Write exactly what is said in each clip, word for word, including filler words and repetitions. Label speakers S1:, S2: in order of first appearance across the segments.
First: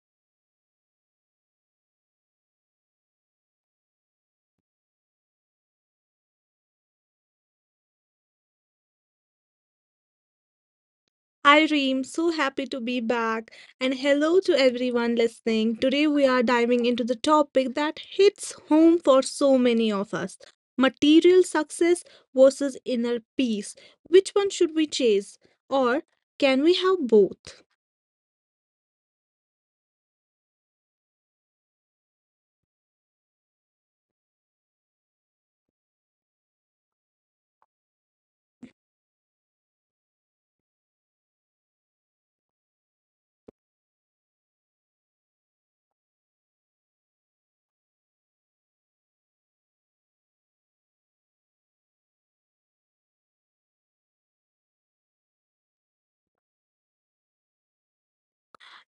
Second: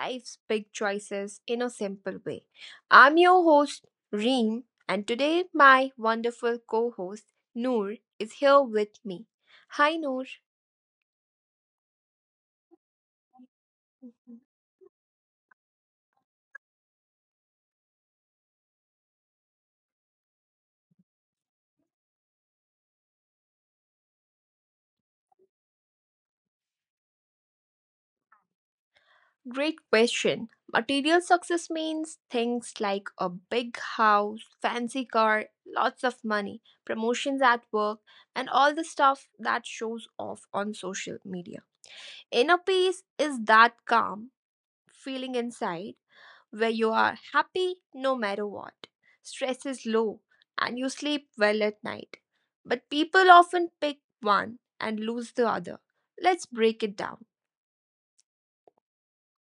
S1: life's big choices in a simple way. I'm your host, Reem, and today my wonderful co host, Noor, is here with me. Hi, Noor.
S2: Hi Reem, so happy to be back. And hello to everyone listening. Today we are diving into the topic that hits home for so many of us, material success versus inner peace. Which one should we chase? Or can we have both?
S1: Great question. Material success means things like a big house, fancy car, lots of money, promotions at work, and all the stuff that shows off on social media. Inner peace is that calm feeling inside where you are happy no matter what. Stress is low and you sleep well at night. But people often pick one and lose the other. Let's break it down.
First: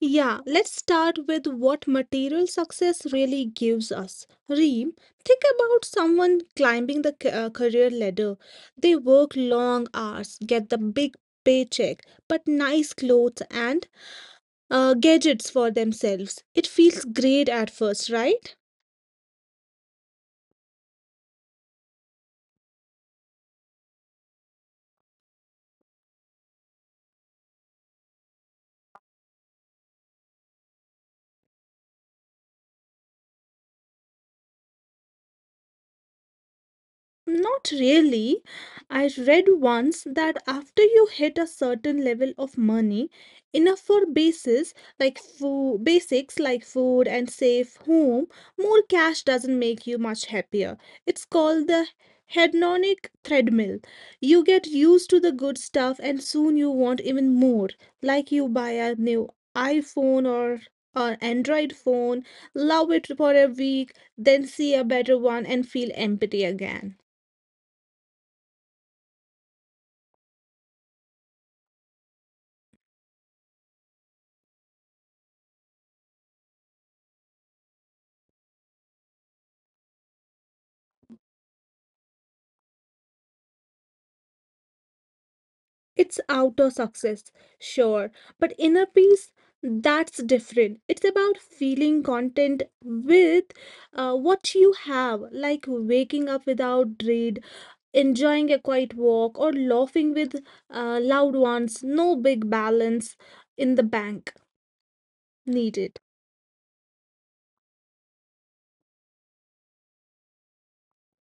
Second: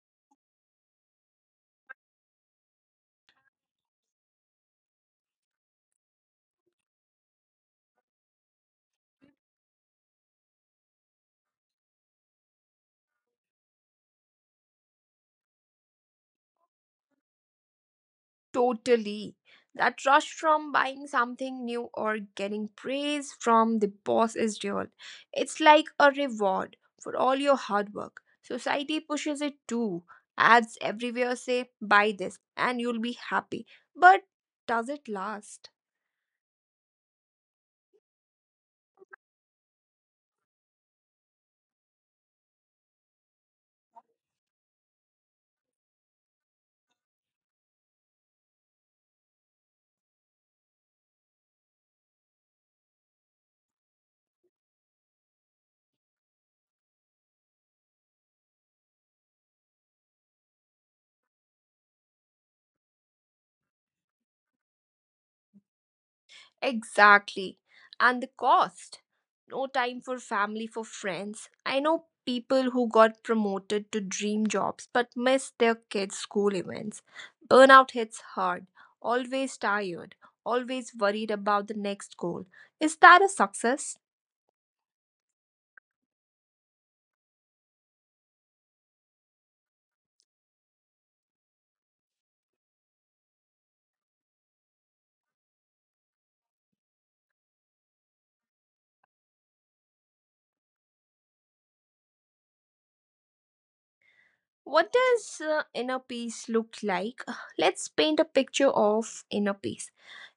S2: Yeah, let's start with what material success really gives us. Reem, think about someone climbing the ca- uh, career ladder. They work long hours, get the big paycheck, but nice clothes and uh, gadgets for themselves. It feels great at first, right?
S1: Totally. That rush from buying something new or getting praise from the boss is real. It's like a reward for all your hard work. Society pushes it too. Ads everywhere say, buy this and you'll be happy. But does it last?
S2: Not really. I read once that after you hit a certain level of money, enough for basis like food, basics like food and safe home, more cash doesn't make you much happier. It's called the hedonic treadmill. You get used to the good stuff and soon you want even more. Like you buy a new iPhone or or Android phone, love it for a week, then see a better one and feel empty again.
S1: Exactly. And the cost. No time for family, for friends. I know people who got promoted to dream jobs but missed their kids' school events. Burnout hits hard, always tired, always worried about the next goal. Is that a success?
S2: It's outer success, sure, but inner peace, that's different. It's about feeling content with uh, what you have, like waking up without dread, enjoying a quiet walk, or laughing with uh, loved ones. No big balance in the bank
S1: What
S2: needed.
S1: does uh, inner peace look like? Let's paint a picture of inner peace.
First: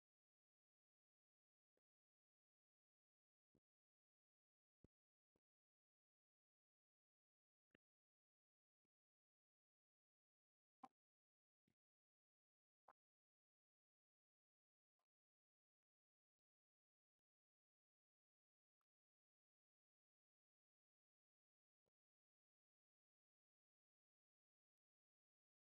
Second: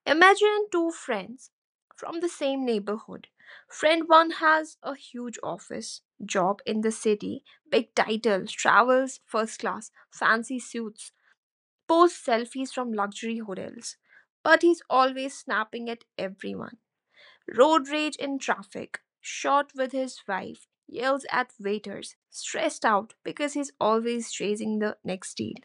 S1: Imagine two friends from the same neighborhood. Friend one has a huge office job in the city, big title, travels first class, fancy suits, posts selfies from luxury hotels. But he's always snapping at everyone. Road rage in traffic, short with his wife, yells at waiters, stressed out because he's always chasing the next deal.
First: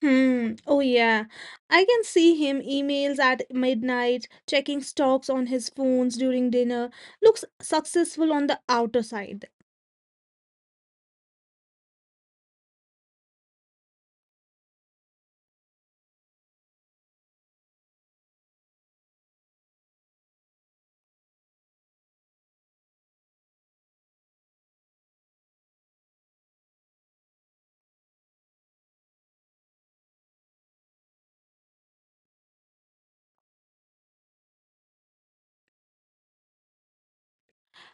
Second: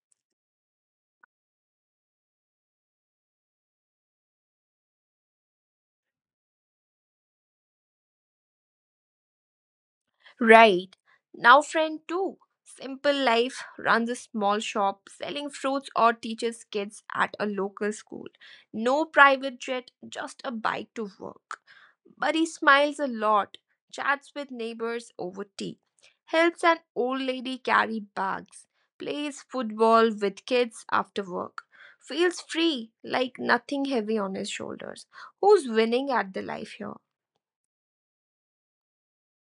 S2: Hmm. Oh yeah, I can see him emails at midnight, checking stocks on his phones during dinner. Looks successful on the outer side.
S1: Right. Now, friend two, Simple Life runs a small shop selling fruits or teaches kids at a local school. No private jet, just a bike to work. But he smiles a lot, chats with neighbors over tea, helps an old lady carry bags, plays football with kids after work, feels free, like nothing heavy on his shoulders. Who's winning at the life here?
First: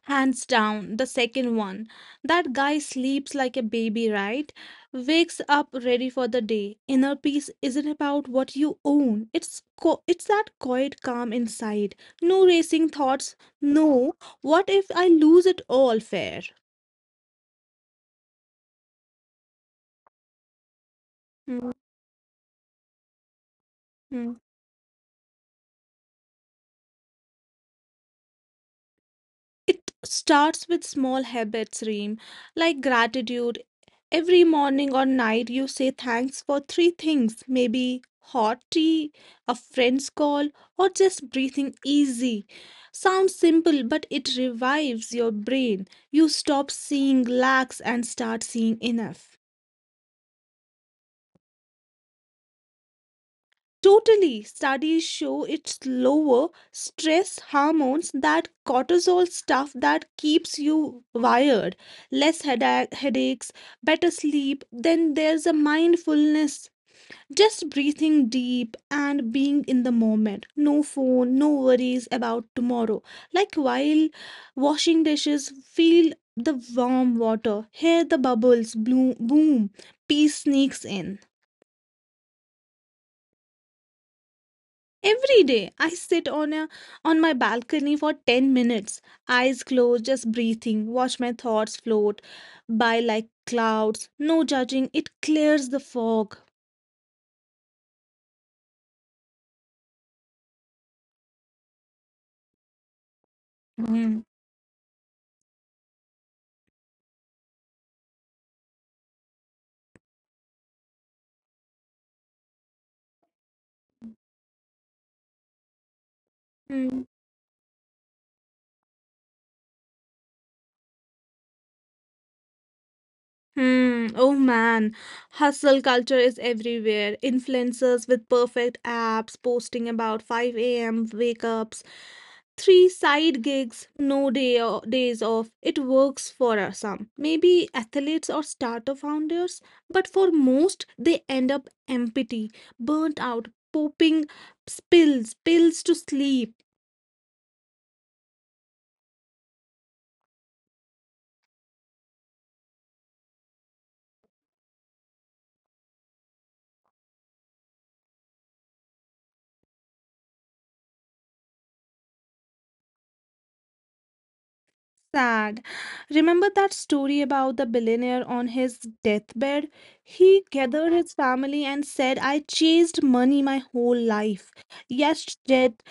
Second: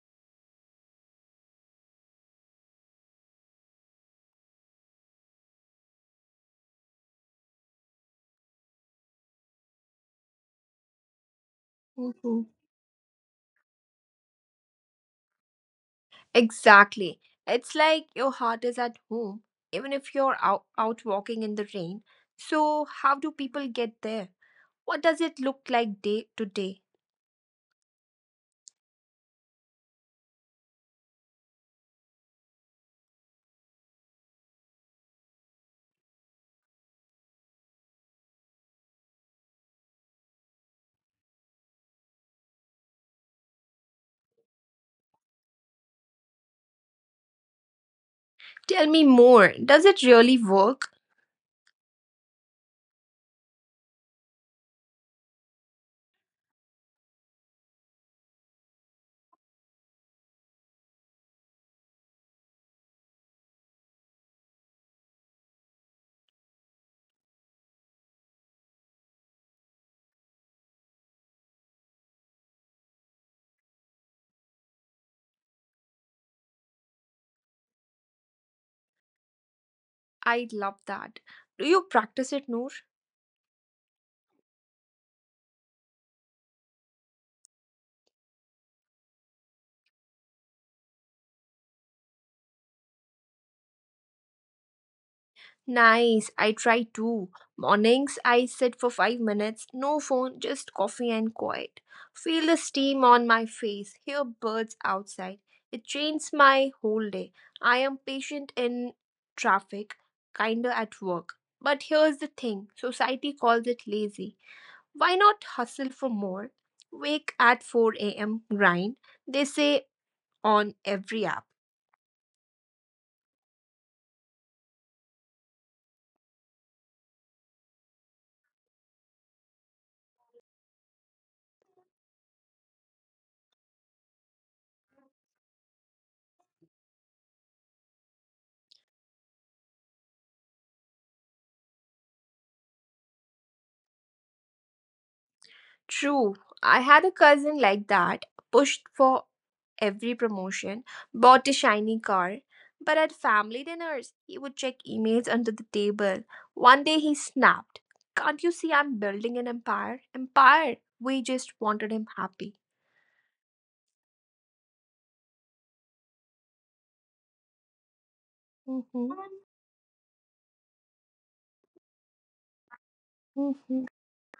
S2: Hands down, the second one. That guy sleeps like a baby, right? Wakes up ready for the day. Inner peace isn't about what you own. It's co- it's that quiet calm inside. No
S1: Mhm.
S2: racing thoughts. No, what if I lose it all fair?
S1: Exactly. It's like your heart is at home, even if you're out, out walking in the rain. So, how do
S2: Mm-hmm.
S1: people get there? What does it look like day to day?
S2: It starts with small habits, Reem, like gratitude. Every morning or night, you say thanks for three things maybe hot tea, a friend's call, or just breathing easy. Sounds simple, but it revives your brain. You stop seeing lacks and start seeing enough.
S1: Tell me more. Does it really work?
S2: Totally. Studies show it's lower stress hormones, that cortisol stuff that keeps you wired, less headache, headaches, better sleep. Then there's a mindfulness, just breathing deep and being in the moment. No phone, no worries about tomorrow. Like while washing dishes, feel the warm water, hear the bubbles bloom, boom, peace sneaks in.
S1: I love that. Do you practice it, Noor?
S2: Every day I sit on a on my balcony for ten minutes, eyes closed, just breathing, watch my thoughts float by like clouds. No judging, it clears the fog.
S1: Nice, I try too. Mornings, I sit for five minutes, no phone, just coffee and quiet. Feel the
S2: Mm.
S1: steam on my face, hear birds outside. It changes my whole day. I am patient in traffic, kinder at work. But here's the thing society calls it lazy. Why not
S2: Mm.
S1: hustle for more? Wake at four a m, grind, they say on every app.
S2: Hmm. Oh man, hustle culture is everywhere. Influencers with perfect apps posting about five a m wake ups, three side gigs, no day o- days off. It works for us some, maybe athletes or startup founders, but for most, they end up empty, burnt out, popping spills, pills to sleep.
S1: True. I had a cousin like that, pushed for every promotion, bought a shiny car. But at family dinners, he would check emails under the table. One day he snapped, Can't you see I'm building an empire? Empire! We just wanted him happy.
S2: Sad. Remember that story about the billionaire on his deathbed? He
S1: Mhm,
S2: gathered his family and said, I chased money my whole life.
S1: mhm,
S2: Yes, debt,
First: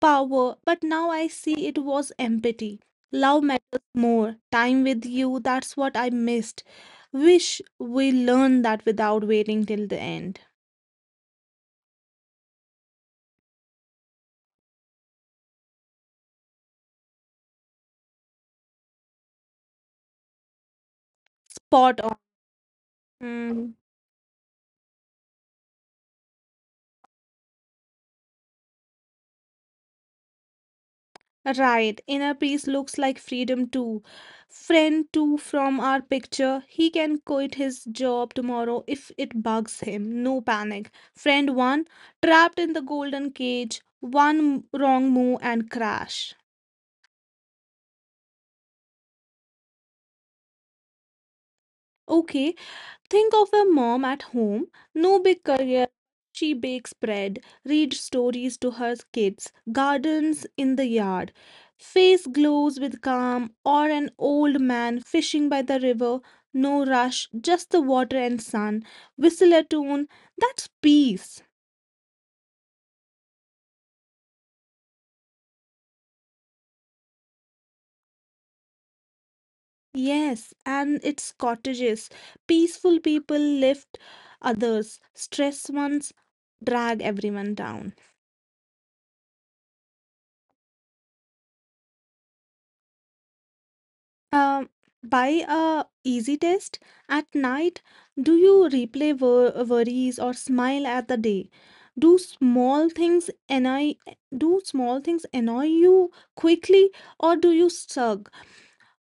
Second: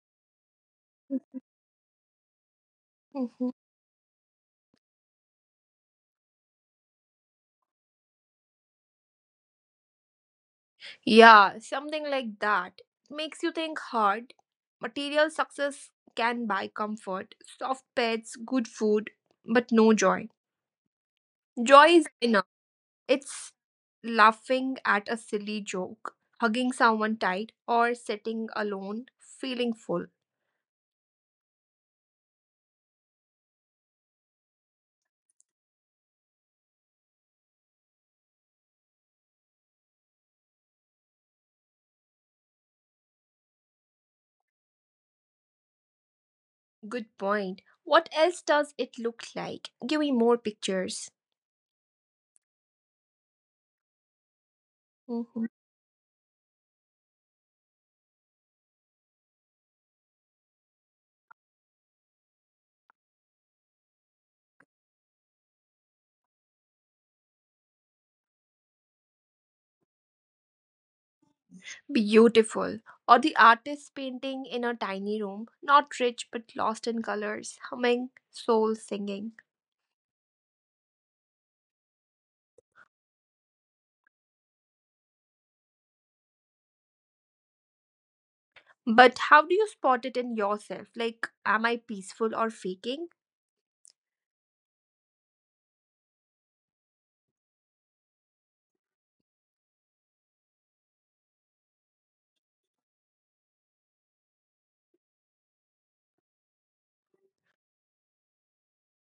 S2: power, but now I see it was empathy. Love
S1: mhm.
S2: matters more. Time with you, that's what I missed. Wish we learned that without waiting till the end.
S1: Yeah, something like that. Makes you think hard. Material success can buy comfort, soft pets, good food, but no joy. Joy
S2: Spot
S1: is
S2: on.
S1: enough. It's
S2: Hmm.
S1: laughing at a silly joke, hugging someone tight, or sitting alone, feeling full.
S2: Right, inner peace looks like freedom too. Friend too from our picture, he can quit his job tomorrow if it bugs him. No panic. Friend one, trapped in the golden cage, one wrong move and crash.
S1: Good point. What else does it look like? Give me more pictures.
S2: Okay, think of a mom at home, no big
S1: Mhm.
S2: career. She bakes bread, reads stories to her kids, gardens in the yard. Face glows with calm, or an old man fishing by the river, no rush, just the water and sun. Whistle a tune, that's peace.
S1: Beautiful. Or the artist painting in a tiny room, not rich but lost in colors, humming, soul singing.
S2: Yes, and it's cottages. Peaceful people lift others, stress ones drag everyone down.
S1: But how do you spot it in yourself? Like, am I peaceful or faking?
S2: Um, by a easy test at night, do you replay wor- worries or smile at the day? Do small things annoy do small things annoy you quickly or do you shrug?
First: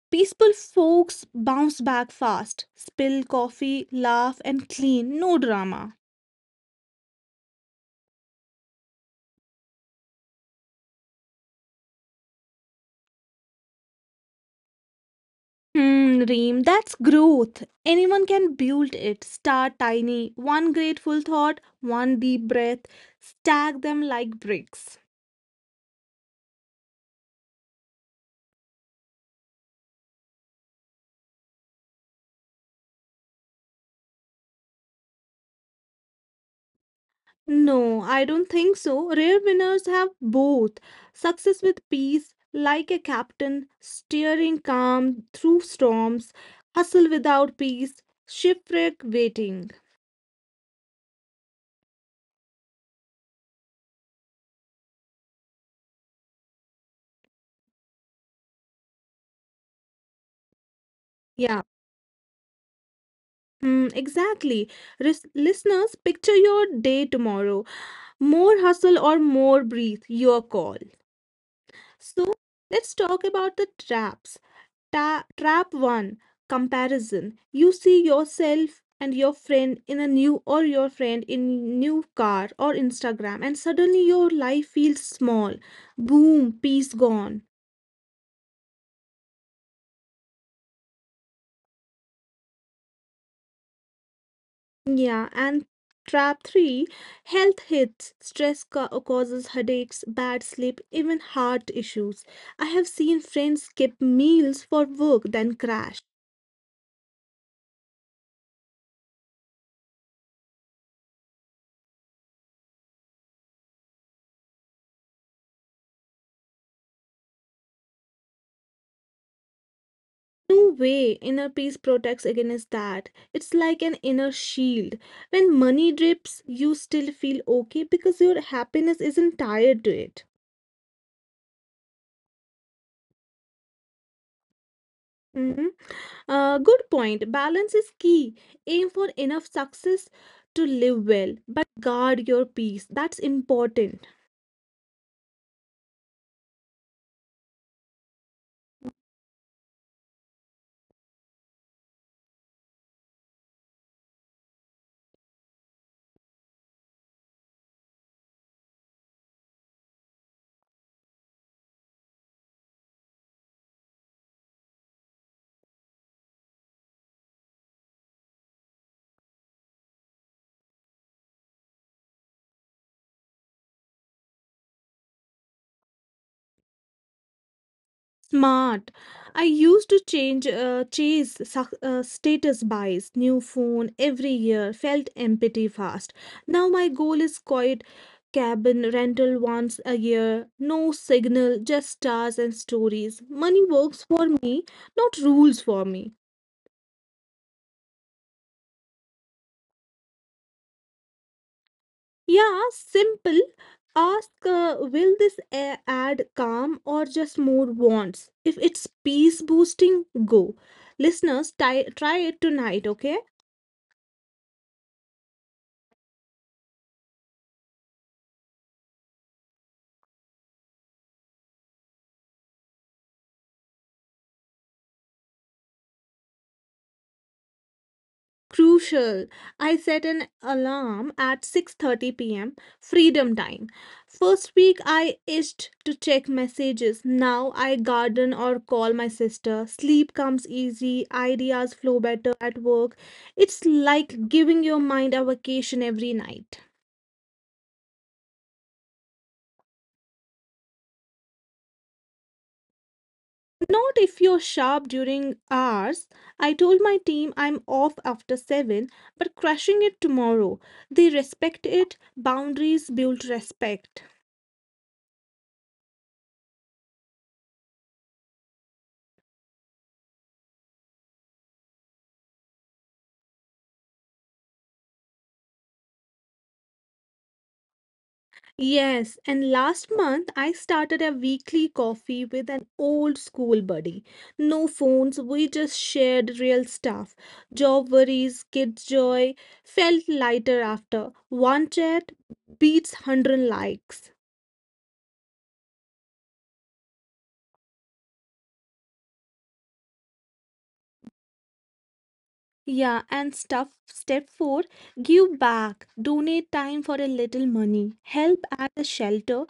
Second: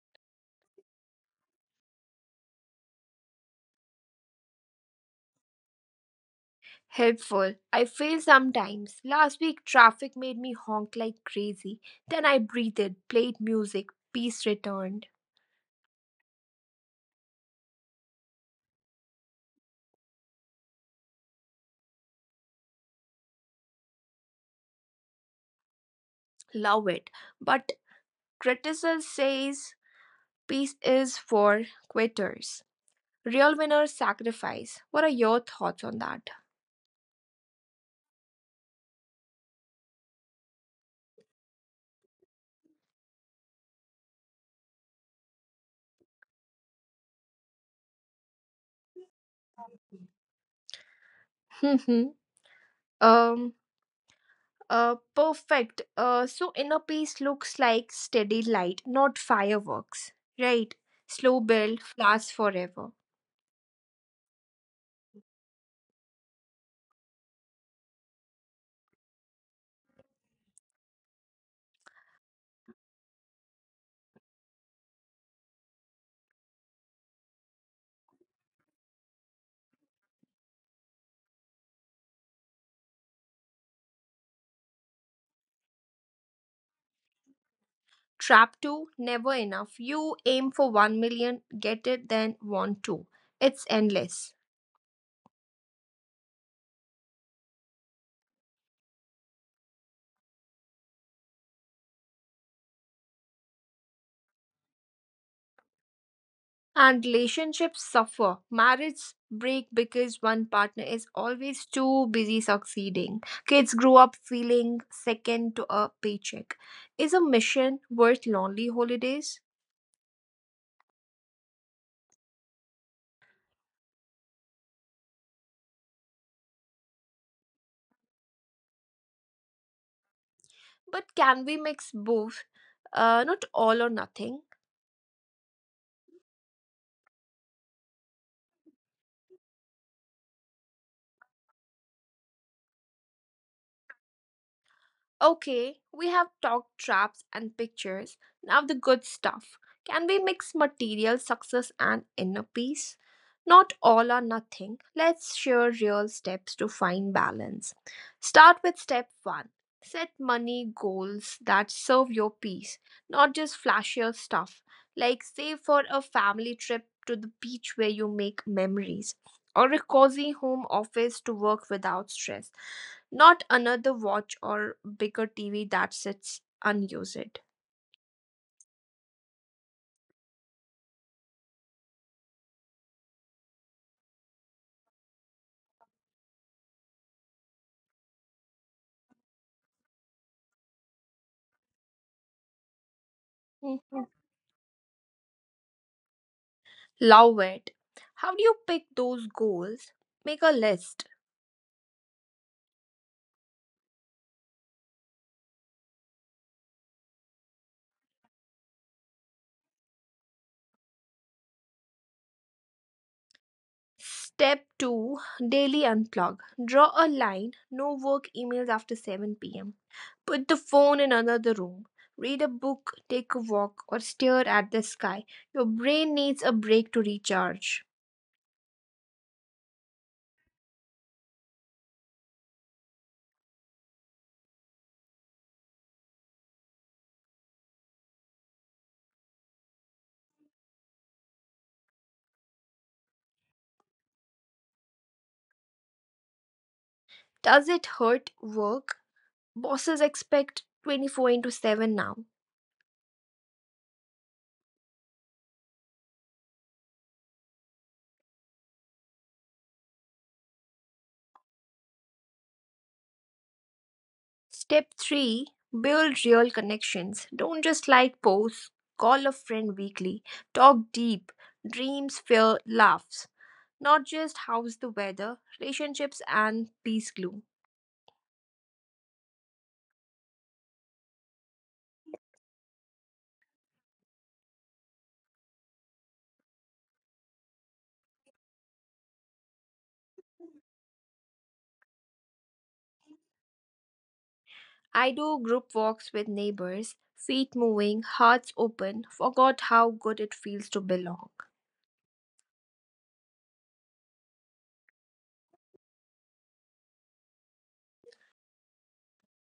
S2: Peaceful folks bounce back fast, spill coffee, laugh and clean, no drama.
S1: Helpful. I fail sometimes. Last week, traffic made me honk like crazy. Then I breathed, played music, peace returned.
S2: Hmm, Reem, that's growth. Anyone can build it. Start tiny, one grateful thought, one deep breath, stack them like bricks.
S1: Love it. But criticism says peace is for quitters. Real winners sacrifice. What are your thoughts on that?
S2: No, I don't think so. Rare winners have both success with peace, like a captain, steering calm through storms, hustle without peace, shipwreck waiting.
S1: Mhm. um uh perfect. Uh so inner peace looks like steady light, not fireworks. Right? Slow
S2: Yeah,
S1: build, lasts forever.
S2: mm, exactly. Ris- listeners, picture your day tomorrow. More hustle or more breathe, your call. So let's talk about the traps. Ta- trap one, comparison. You see yourself and your friend in a new or your friend in new car or Instagram and suddenly your life feels small. Boom, peace gone.
S1: Trap two. Never enough. You aim for 1 million, get it, then want two. It's endless.
S2: Yeah, and trap three, health hits. Stress ca- causes headaches, bad sleep, even heart issues. I have seen friends skip meals for work then crash.
S1: And relationships suffer. Marriages break because one partner is always too busy succeeding. Kids grow up feeling second to a paycheck. Is a mission worth lonely holidays?
S2: No way, inner peace protects against that. It's like an inner shield. When money drips, you still feel okay because your happiness isn't tied to it.
S1: But can we mix both? Uh, not all or nothing.
S2: Mhm. Uh, good point. Balance is key. Aim for enough success to live well, but guard your peace. That's important.
S1: Okay, we have talked traps and pictures. Now the good stuff. Can we mix material success and inner peace? Not all or nothing. Let's share real steps to find balance. Start with step one. Set money goals that serve your peace, not just flashier stuff. Like save for a family trip to the beach where you make memories, or a cozy home office to work without stress, not another watch or bigger T V that sits unused.
S2: Smart. I used to change uh, chase suc- uh, status buys, new phone every year, felt empty fast. Now my goal is quiet cabin rental once a year, no signal, just stars and stories. Money works
S1: Mhm.
S2: for me, not rules for me.
S1: Love it. How do you pick those goals? Make a list.
S2: Yeah, simple. Ask uh, will this a- add calm or just more wants? If it's peace boosting, go. Listeners, ti- try it tonight, okay?
S1: Step two. Daily unplug. Draw a line, no work emails after seven p m. Put the phone in another room. Read a book, take a walk, or stare at the sky. Your brain needs a break to recharge.
S2: Crucial. I set an alarm at six thirty p m, freedom time. First week I itched to check messages, now I garden or call my sister, sleep comes easy, ideas flow better at work. It's like giving your mind a vacation every night.
S1: Does it hurt work? Bosses expect twenty four into seven now.
S2: Not if you're sharp during hours. I told my team I'm off after seven, but crushing it tomorrow. They respect it. Boundaries build respect.
S1: Step three, build real connections. Don't just like posts. Call a friend weekly. Talk deep. Dreams, fear, laughs. Not just how's the weather. Relationships and peace glue.
S2: Yes, and last month I started a weekly coffee with an old school buddy. No phones, we just shared real stuff. Job worries, kids' joy. Felt lighter after. One chat beats one hundred likes.
S1: I do group walks with neighbors, feet moving, hearts open, forgot how good it feels to belong.
S2: Yeah, and stuff step four, give back. Donate time for a little money. Help at a shelter.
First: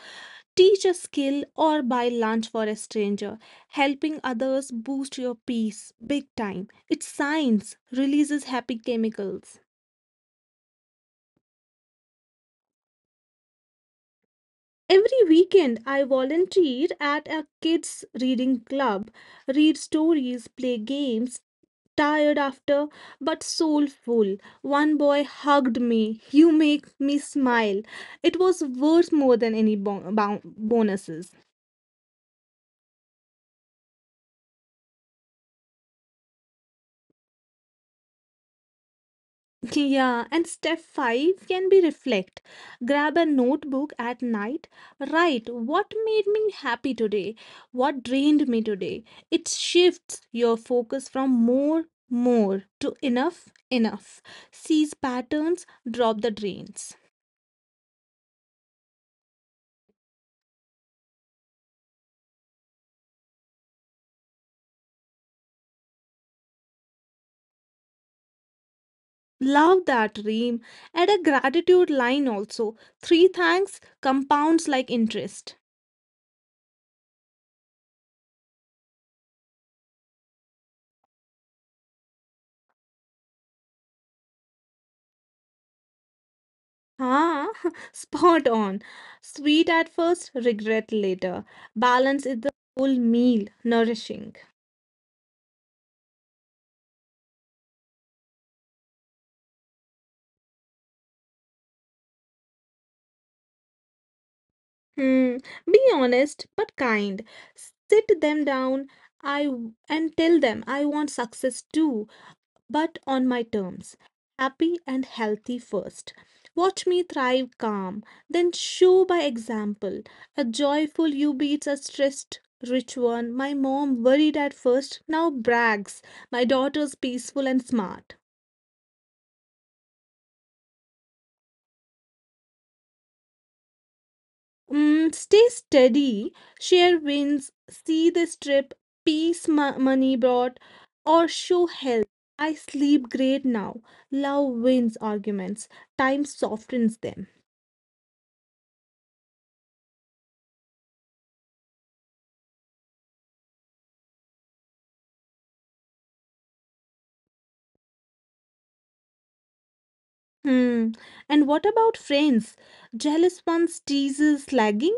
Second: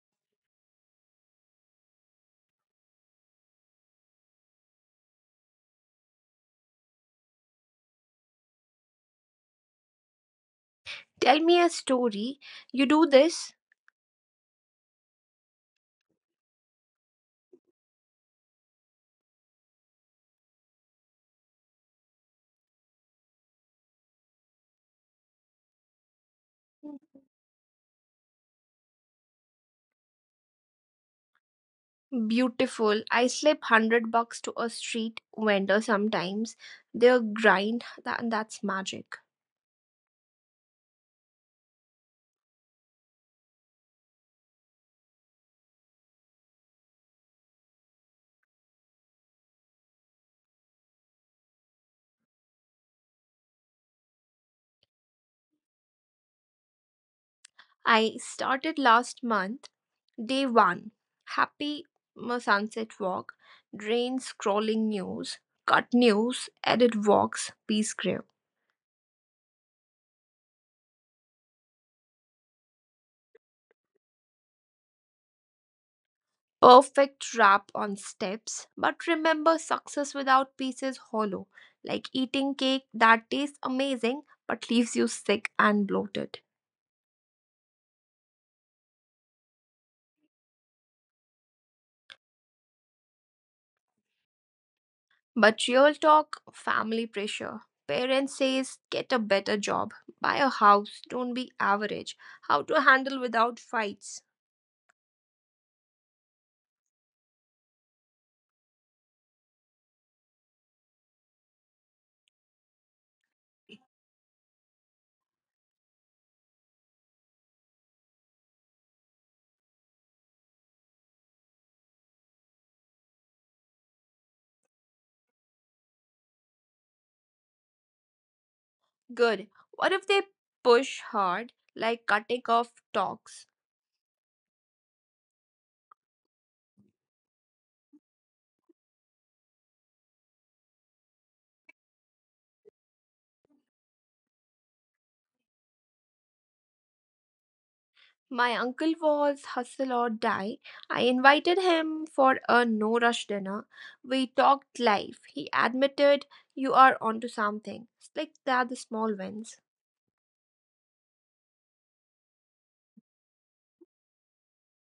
S2: Teach a skill or buy lunch for a stranger. Helping others boost your peace big time. It's science, releases happy chemicals.
S1: Tell me a story. You do this?
S2: Every weekend, I volunteer at a kids' reading club, read stories, play games, tired after, but soulful. One boy hugged me. You make me smile. It was worth more than any bon- bon- bonuses.
S1: Beautiful. I slip one hundred bucks to a street vendor sometimes. Their grind, that, that's magic.
S2: Yeah, and step five can be reflect. Grab a notebook at night, write what made me happy today, what drained me today. It shifts your focus from more, more to enough, enough. Seize patterns, drop the drains.
S1: I started last month. Day one. Happy, mm, sunset walk. Drain, scrolling news. Cut news, edit walks, peace grave.
S2: Love that ream. Add a gratitude line also. Three thanks compounds like interest.
S1: Perfect wrap on steps, but remember success without peace is hollow, like eating cake that tastes amazing but leaves you sick and bloated.
S2: Ah, spot on. Sweet at first, regret later. Balance is the whole meal, nourishing.
S1: But real talk, family pressure. Parents says get a better job, buy a house, don't be average. How to handle without fights.
S2: Hmm. Be honest but kind. Sit them down, I w- and tell them I want success too, but on my terms. Happy and healthy first. Watch me thrive calm, then show by example. A joyful you beats a stressed rich one. My mom worried at first, now brags. My daughter's peaceful and smart.
S1: Good. What if they push hard, like cutting off talks?
S2: Mm, stay steady, share wins, see this trip, peace mo- money brought, or show health. I sleep great now. Love wins arguments, time softens them.
S1: My uncle was hustle or die. I invited him for a no rush dinner. We talked life. He admitted you are onto something. It's like that the small wins.
S2: Hmm. And what about friends? Jealous ones teases lagging?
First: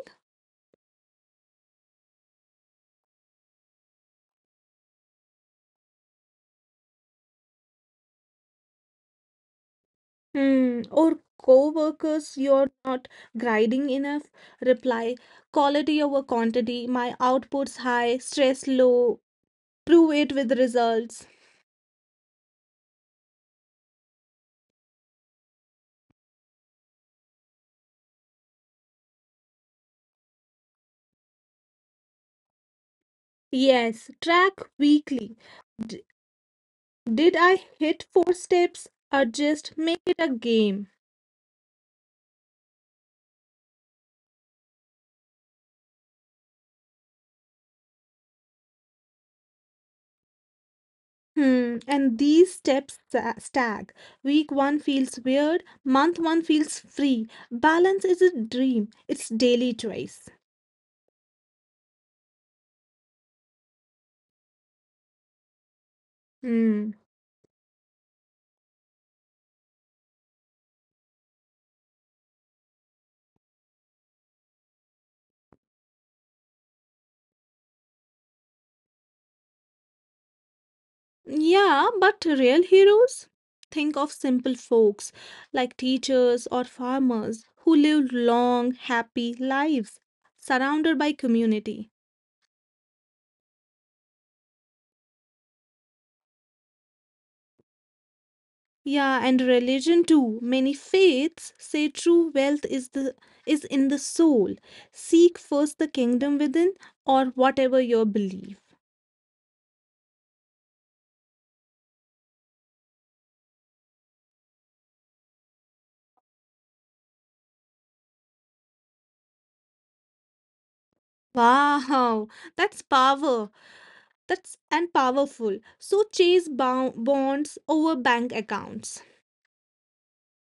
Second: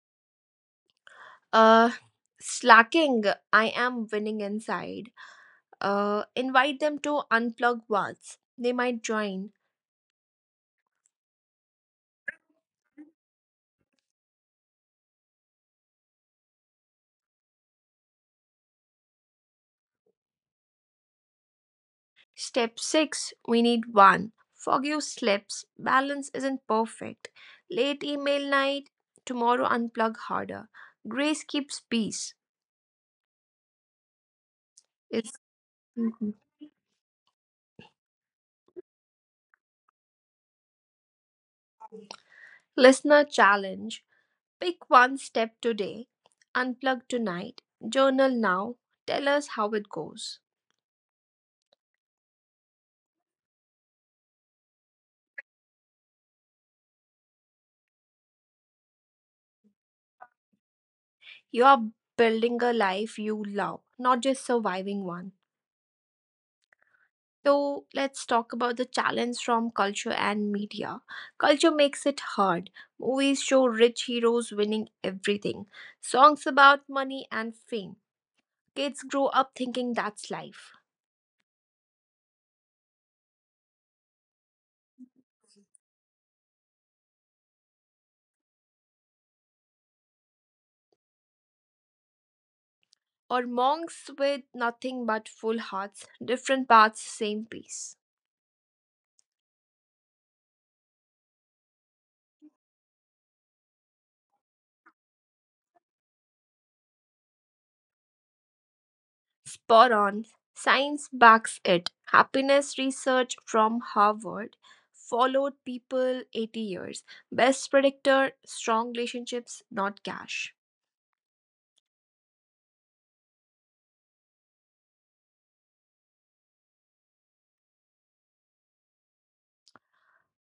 S1: uh Slacking. I am winning inside. Uh invite them to unplug once, they might join.
S2: Hmm. Or co-workers, you're not grinding enough? Reply, quality over quantity, my output's high, stress low, prove it with results.
S1: Step six, we need one, forgive slips. Balance isn't perfect. Late email night, tomorrow unplug harder. Grace keeps peace.
S2: Yes, track
S1: Is
S2: weekly.
S1: Mhm.
S2: D- did I hit four steps or just make it a game?
S1: Listener challenge: pick one step today. Unplug tonight, journal now, tell us how it goes.
S2: Hmm, and these steps sta- stack. Week one feels weird, month one feels free. Balance is a dream, it's daily choice.
S1: You are building a life you love, not just surviving one.
S2: Hmm.
S1: So let's talk about the challenge from culture and media. Culture makes it hard. Movies show rich heroes winning everything, songs about money and fame. Kids grow up thinking that's life.
S2: Yeah, but real heroes? Think of simple folks like teachers or farmers who lived long, happy lives surrounded by community.
S1: Or monks with nothing but full hearts, different paths, same peace.
S2: Yeah, and religion too. Many faiths say true wealth is the is in the soul. Seek first the kingdom within or whatever your belief.
S1: Spot on. Science backs it. Happiness research from Harvard followed people eighty years. Best predictor: strong relationships, not cash.
S2: Wow, that's power. That's and powerful. So chase bo- bonds over bank accounts.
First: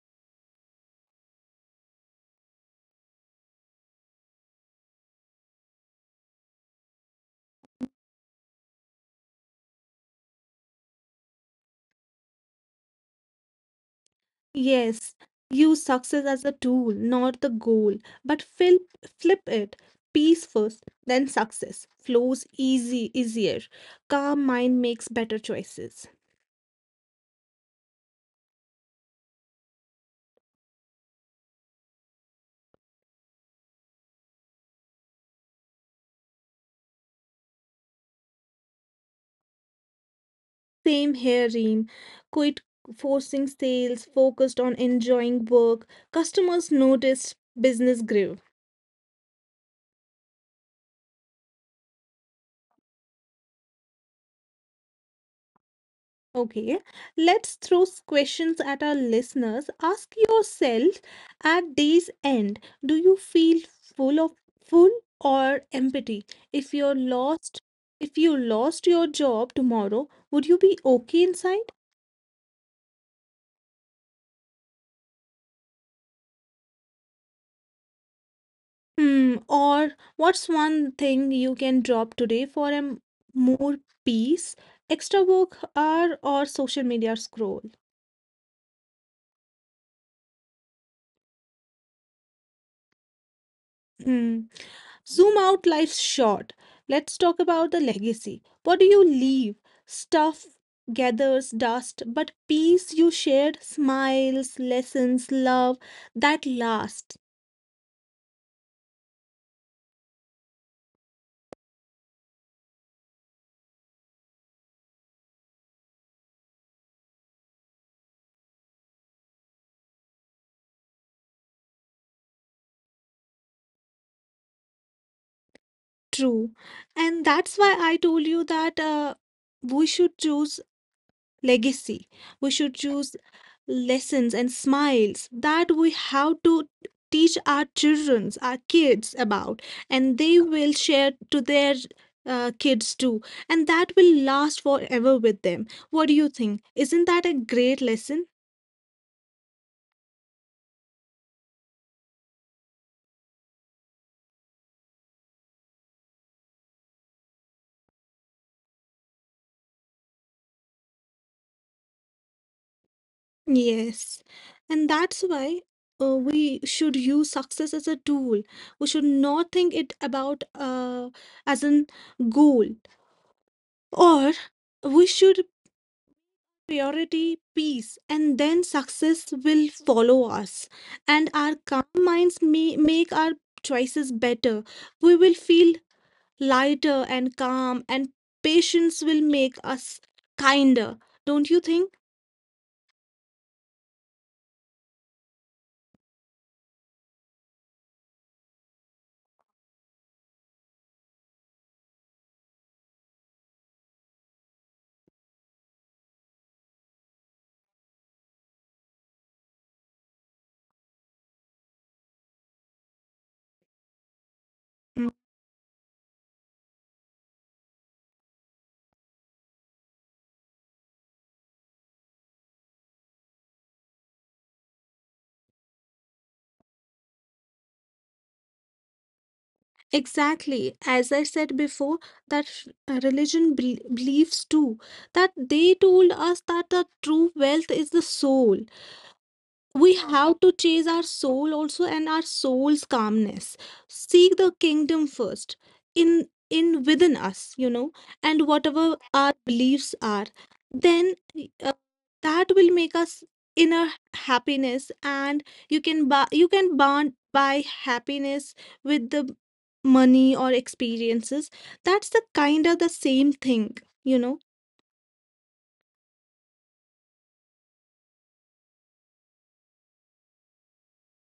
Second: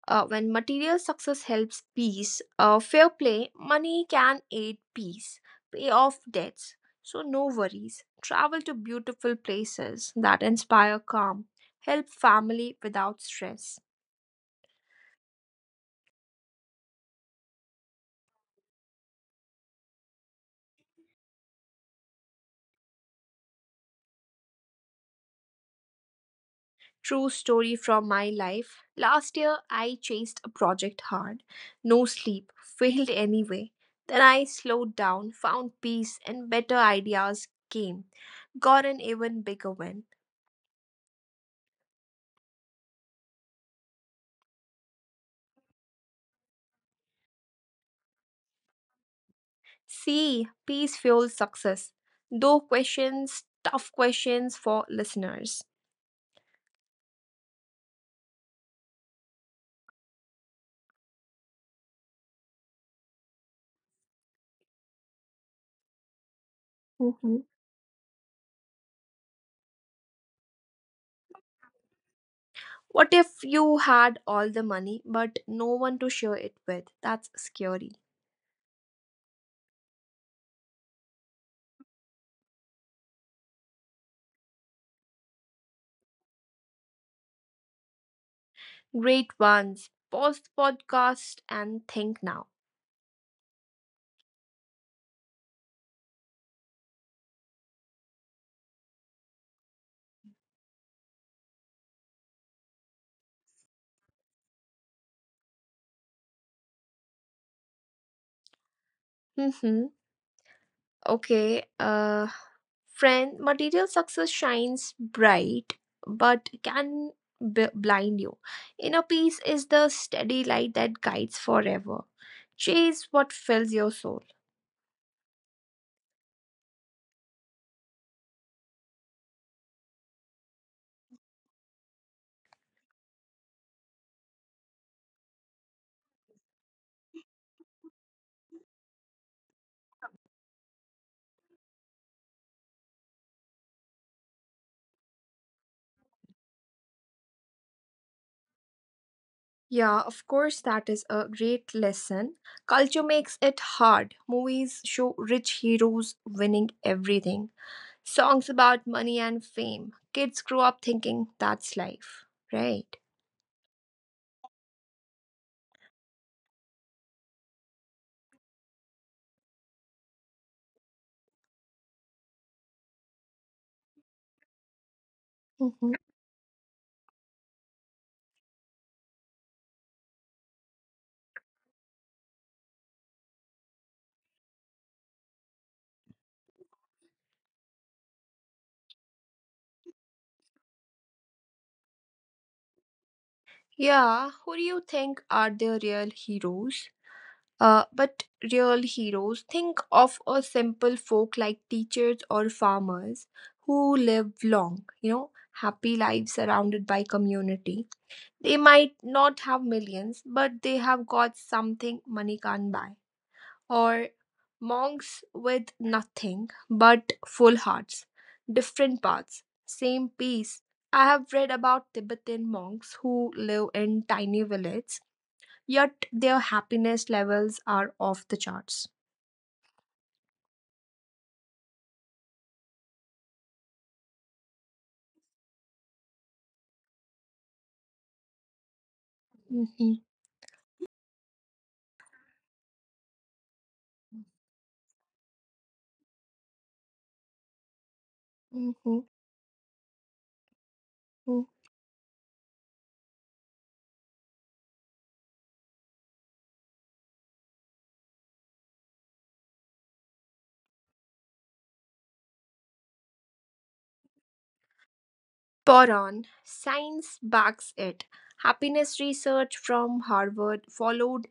S1: Uh, when material success helps peace, uh, fair play, money can aid peace, pay off debts. So, no worries. Travel to beautiful places that inspire calm, help family without stress.
S2: Yes, use success as a tool, not the goal, but flip flip it. Peace first, then success flows easy easier. Calm mind makes better choices.
S1: True story from my life. Last year, I chased a project hard. No sleep, failed anyway. Then I slowed down, found peace, and better ideas came. Got an even bigger win.
S2: Same here, Reem. Quit forcing sales, focused on enjoying work. Customers noticed business grew.
S1: See, peace fuels success. Though questions, tough questions for listeners.
S2: Okay, let's throw s- questions at our listeners. Ask yourself at day's end, do you feel full of full or empty? If you're lost, if you lost your job tomorrow, would you be okay inside?
S1: What if you had all the money but no one to share it with? That's scary.
S2: Hmm, or what's one thing you can drop today for a m- more peace? Extra work hour or social media scroll?
S1: Great ones. Pause the podcast and think now.
S2: Hmm. Zoom out, life's short. Let's talk about the legacy. What do you leave? Stuff gathers dust, but peace you shared, smiles, lessons, love, that lasts.
S1: Mm-hmm. Okay. Uh friend, material success shines bright but can b- blind you. Inner peace is the steady light that guides forever. Chase what fills your soul.
S2: True. And that's why I told you that uh, we should choose legacy. We should choose lessons and smiles that we have to teach our children, our kids about, and they will share to their uh, kids too, and that will last forever with them. What do you think? Isn't that a great lesson?
S1: Yeah, of course, that is a great lesson. Culture makes it hard. Movies show rich heroes winning everything, songs about money and fame. Kids grow up thinking that's life, right?
S2: Yes, and that's why. Uh, we should use success as a tool. We should not think it about uh, as an goal, or we should
S1: Mhm.
S2: purity, peace, and then success will follow us. And our calm minds may make our choices better. We will feel lighter and calm, and patience will make us kinder. Don't you think?
S1: Yeah, who do you think are the real heroes? Uh, but real heroes, think of a simple folk like teachers or farmers who live long, you know, happy lives surrounded by community. They might not have millions, but they have got something money can't buy. Or monks
S2: Mm.
S1: with nothing but full hearts, different paths, same peace. I have read about Tibetan monks who live in tiny villages yet their happiness levels are off the charts.
S2: Exactly. As I said before, that uh, religion bel- believes too that they told us that the true wealth is the soul.
S1: Mhm,
S2: We have to chase our soul also, and our soul's calmness, seek the kingdom first in in within us, you know, and
S1: mhm,
S2: whatever our beliefs are, then,
S1: mhm.
S2: uh, that will make us inner happiness. And you can buy you can bond buy happiness with the money or experiences. That's the kind of the same thing, you know.
S1: Boron, science backs it. Happiness research from Harvard followed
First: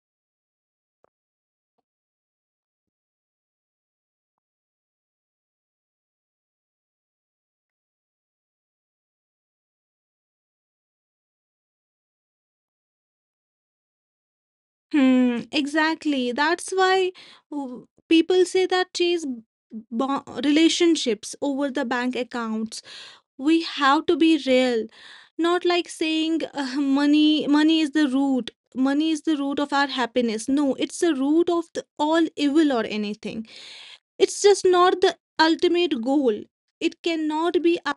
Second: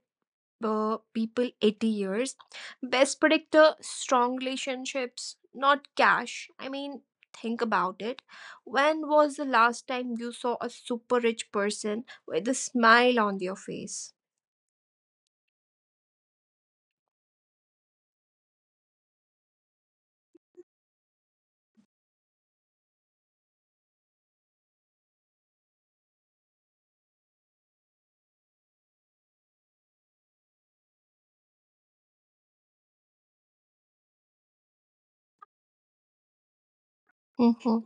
S1: uh, people eighty years. Best predictor, strong relationships, not cash. I mean, think about it. When was the last time you saw a super rich person with a smile on their face?
S2: Hmm, exactly. That's why w- people say that chase bo relationships over the bank accounts. We have to be real, not like saying uh, money money is the root. Money is the root of our happiness. No, it's the root of the, all evil or anything. It's just not the ultimate goal. It cannot be
S1: Mhm,
S2: our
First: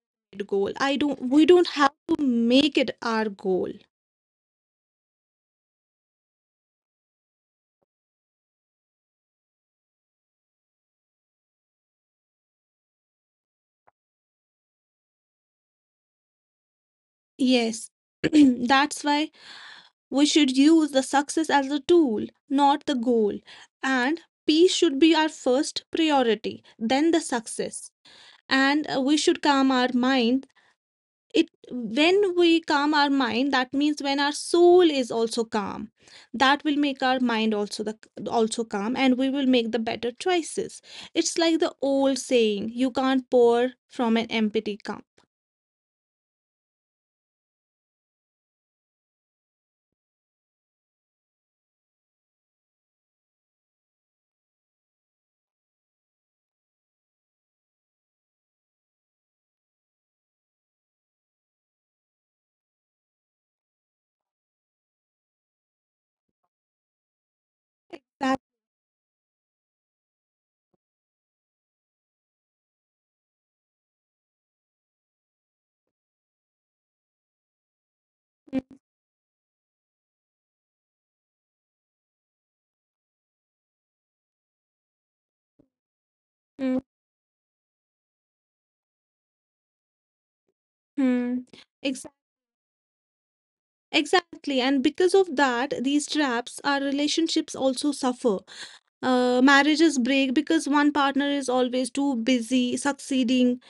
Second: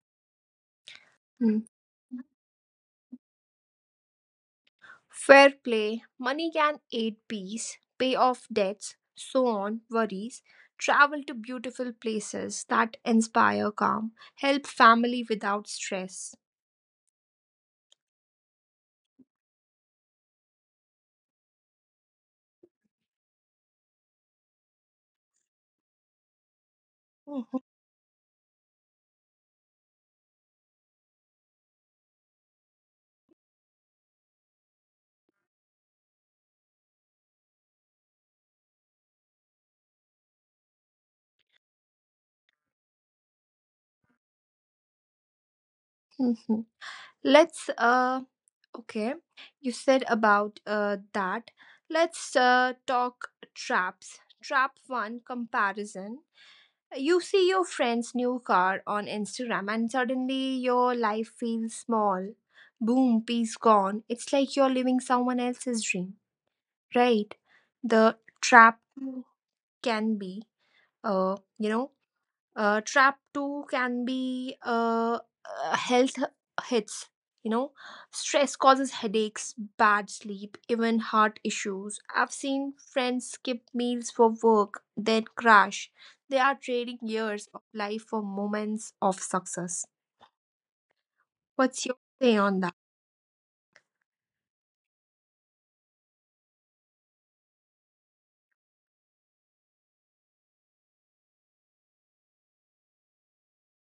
S2: ultimate goal. I don't, we
S1: mhm.
S2: don't have to make it our goal.
S1: Fair play, money can aid peace, pay off debts, so on, worries, travel to beautiful places that inspire calm, help family without stress.
S2: Yes, that's why we should use the success as a tool, not the goal. And peace should be our first priority, then the
S1: Mm-hmm.
S2: success. And uh, we should calm our mind. It when we calm our mind, that means when our soul is also calm. That will make our mind also the also calm, and we will make the better choices. It's like the old saying, you can't pour from an empty cup.
S1: Mhm. Let's uh Okay. You said about uh that. Let's uh talk traps. Trap one, comparison. You see your friend's new car on Instagram, and suddenly your life feels small. Boom, peace gone. It's like you're living someone else's dream, right? The trap can be, uh, you know, uh, Trap two can be, uh, uh, health hits, you know stress causes headaches, bad sleep, even heart issues. I've seen friends skip meals for work, then crash. They are trading years of life for moments of success.
S2: Mm-hmm.
S1: What's your
S2: Exa
S1: say on that?
S2: exactly. And because of that, these traps, our relationships also suffer. Uh, marriages break because one partner is always too busy succeeding.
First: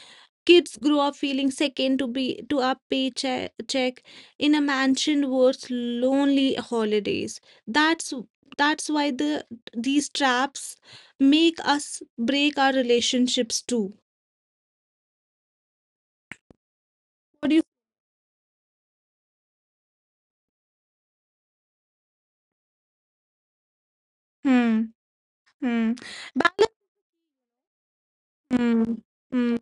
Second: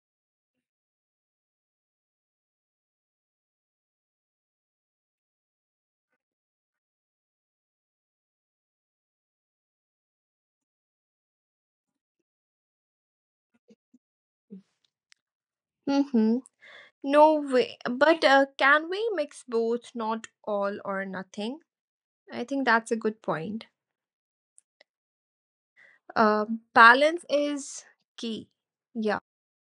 S2: Kids grow up feeling second to be to a paycheck check in a mansion worth lonely holidays. That's that's why the these traps make us break our relationships too.
S1: Hmm. No
S2: What do you?
S1: way. But uh, can we mix both, not all or nothing? I think that's a good point.
S2: Hmm. Hmm.
S1: Uh,
S2: Balance.
S1: Balance is key.
S2: Hmm.
S1: Yeah.
S2: Hmm.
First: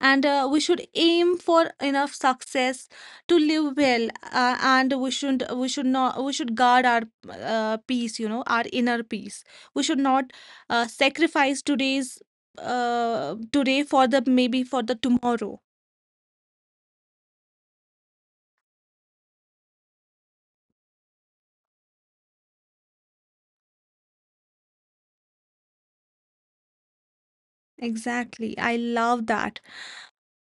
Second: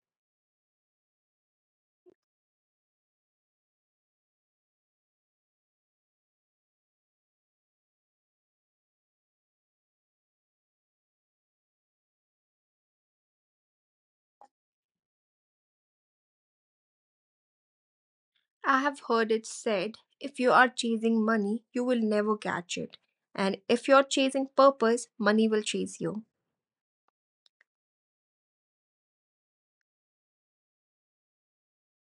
S2: And uh, we should aim for enough success to live well, uh, and we should we should not we should guard our uh, peace, you know, our inner peace. We should not uh, sacrifice today's uh, today for the maybe for the tomorrow.
S1: I have heard it said, if you are chasing money, you will never catch it. And if you're chasing purpose, money will chase you.
S2: Exactly, I love that.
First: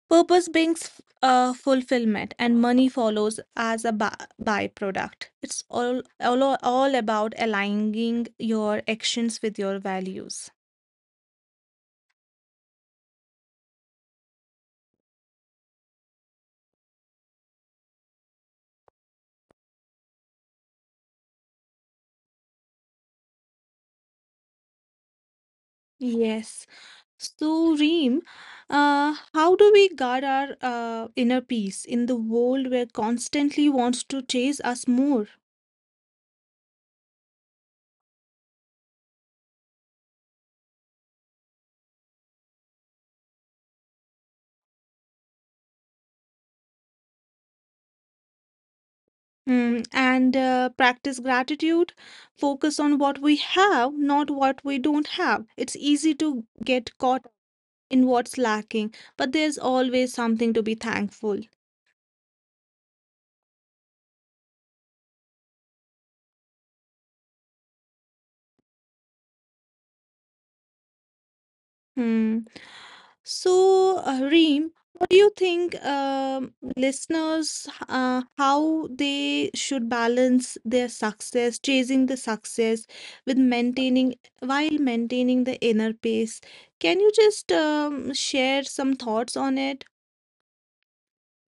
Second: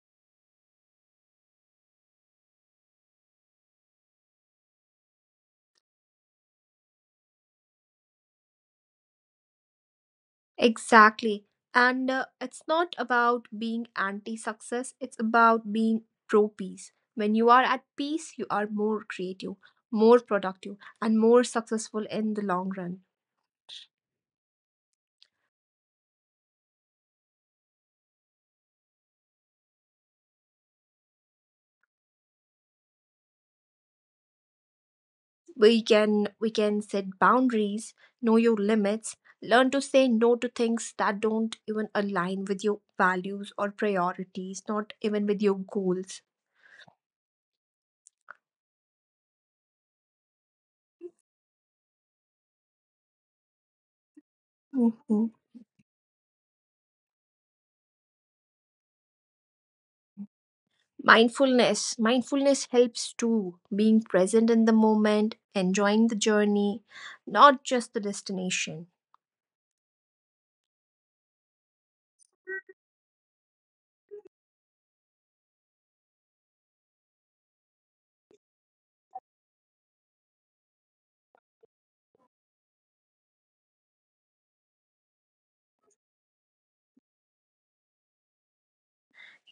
S2: Purpose brings uh, fulfillment, and money follows as a by- byproduct. It's all, all all about aligning your actions with your values.
S1: Exactly. And uh, it's not about being anti success, it's about being pro peace. When you are at peace, you are more creative, more productive, and more successful in the long run.
S2: Yes. So, Reem, uh, how do we guard our uh, inner peace in the world where constantly wants to chase us more?
S1: We can we can set boundaries, know your limits, learn to say no to things that don't even align with your values or priorities, not even with your goals.
S2: Mm, and uh, practice gratitude, focus on what we have, not what we don't have. It's easy to
S1: Mhm.
S2: get caught in what's lacking, but there's always something to be thankful.
S1: Mindfulness. Mindfulness helps too, being present in the moment, enjoying the journey, not just the destination.
S2: Hmm. So, uh, Reem, what do you think, um, listeners, h- uh, how they should balance their success, chasing the success with maintaining while maintaining the inner peace? Can you just um, share some thoughts on it?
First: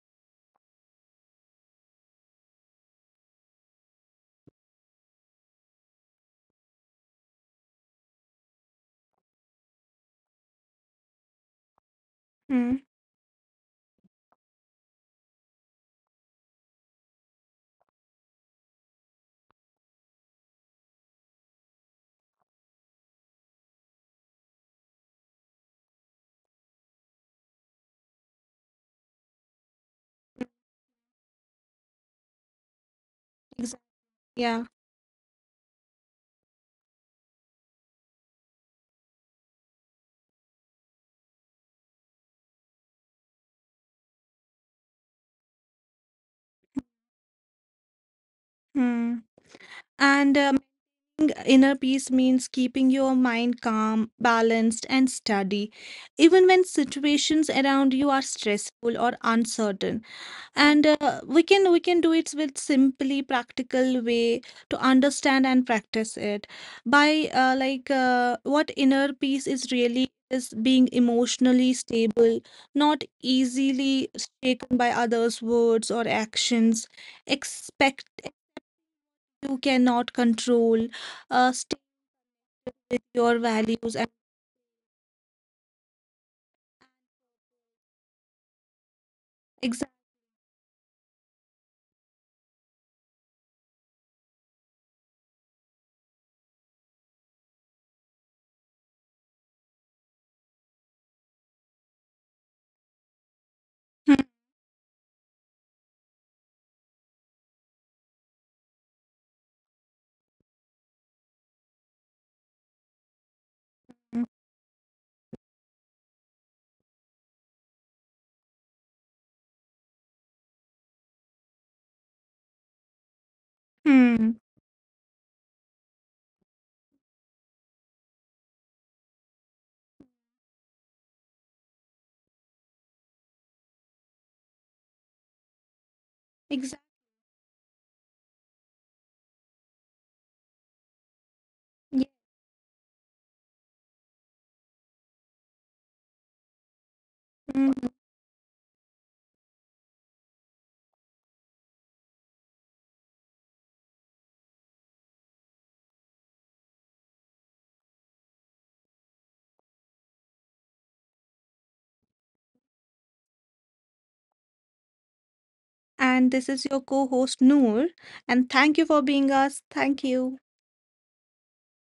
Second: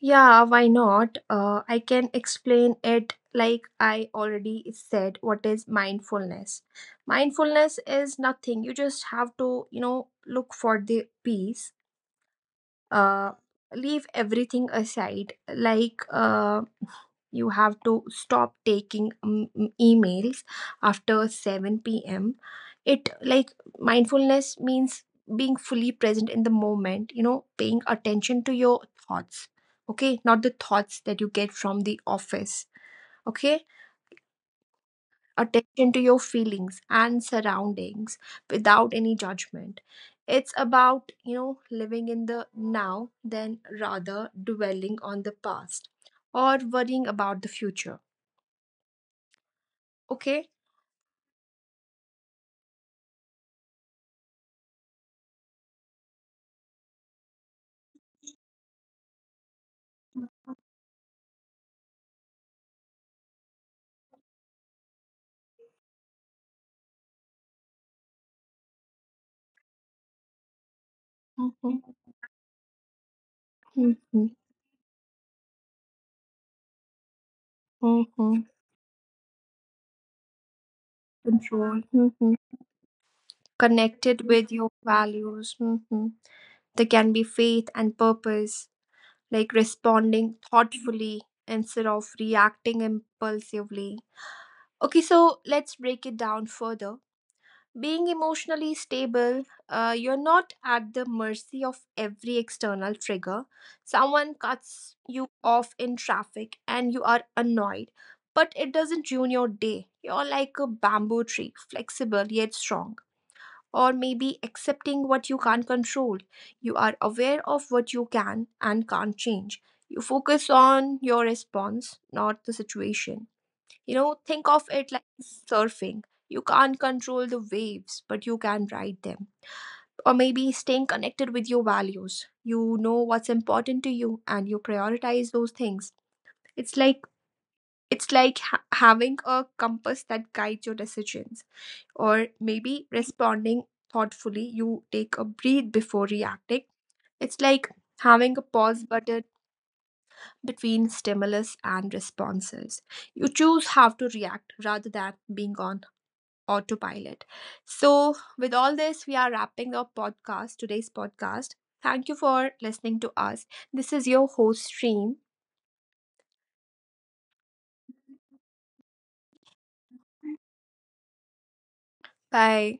S1: Yeah, why not? Uh, I can explain it like I already said what is mindfulness. Mindfulness is nothing. You just have to, you know, look for the peace.
S2: Hmm.
S1: uh, Leave everything aside, like, uh, you have to stop taking um, um, emails after seven p.m. It, like, mindfulness means being fully present in the moment, you know paying attention to your thoughts. Okay, not the thoughts that you get from the office. Okay.
S2: Exactly. Yeah.
S1: Attention to your feelings and surroundings without any judgment. It's about, you know living in the now, than rather dwelling on the past or worrying about the future.
S2: Hmm.
S1: Okay.
S2: And um, inner peace means keeping your mind calm, balanced, and steady, even when situations around you are stressful or uncertain. And uh, we can we can do it with simply practical way to understand and practice it by uh, like uh, what inner peace is really is being
S1: Mhm.
S2: emotionally stable, not
S1: Mhm.
S2: easily shaken by others' words or actions, expect
S1: Mhm.
S2: you cannot control, uh,
S1: Control. Mhm.
S2: with your values
S1: Connected
S2: and
S1: with your values. Mhm. There can be faith and purpose, like
S2: exact.
S1: responding thoughtfully instead of reacting impulsively. Okay, so let's break it down further. Being emotionally stable, uh, you're not at the mercy of every external trigger. Someone
S2: Hmm.
S1: cuts you off in traffic and you are annoyed, but it doesn't ruin your day. You're like a bamboo tree, flexible yet strong. Or maybe accepting what you can't control. You are aware of what you can and can't change. You focus on your response, not the situation. You know, think of
S2: Hmm.
S1: it like surfing. You can't control the waves, but you can ride them. Or maybe staying connected with your values. You know what's important to you and you prioritize those things. It's like
S2: Exact.
S1: it's like ha- having a compass that guides your decisions. Or
S2: Yeah.
S1: maybe responding thoughtfully, you take a breathe before reacting. It's like having a
S2: Hmm.
S1: pause button between stimulus and responses. You choose how to react rather than being on autopilot. So, with all this, we are wrapping up podcast today's podcast. Thank you for listening to us. This is your host stream.
S2: And this is your co-host Noor, and thank you for being us. Thank you.
S1: Bye.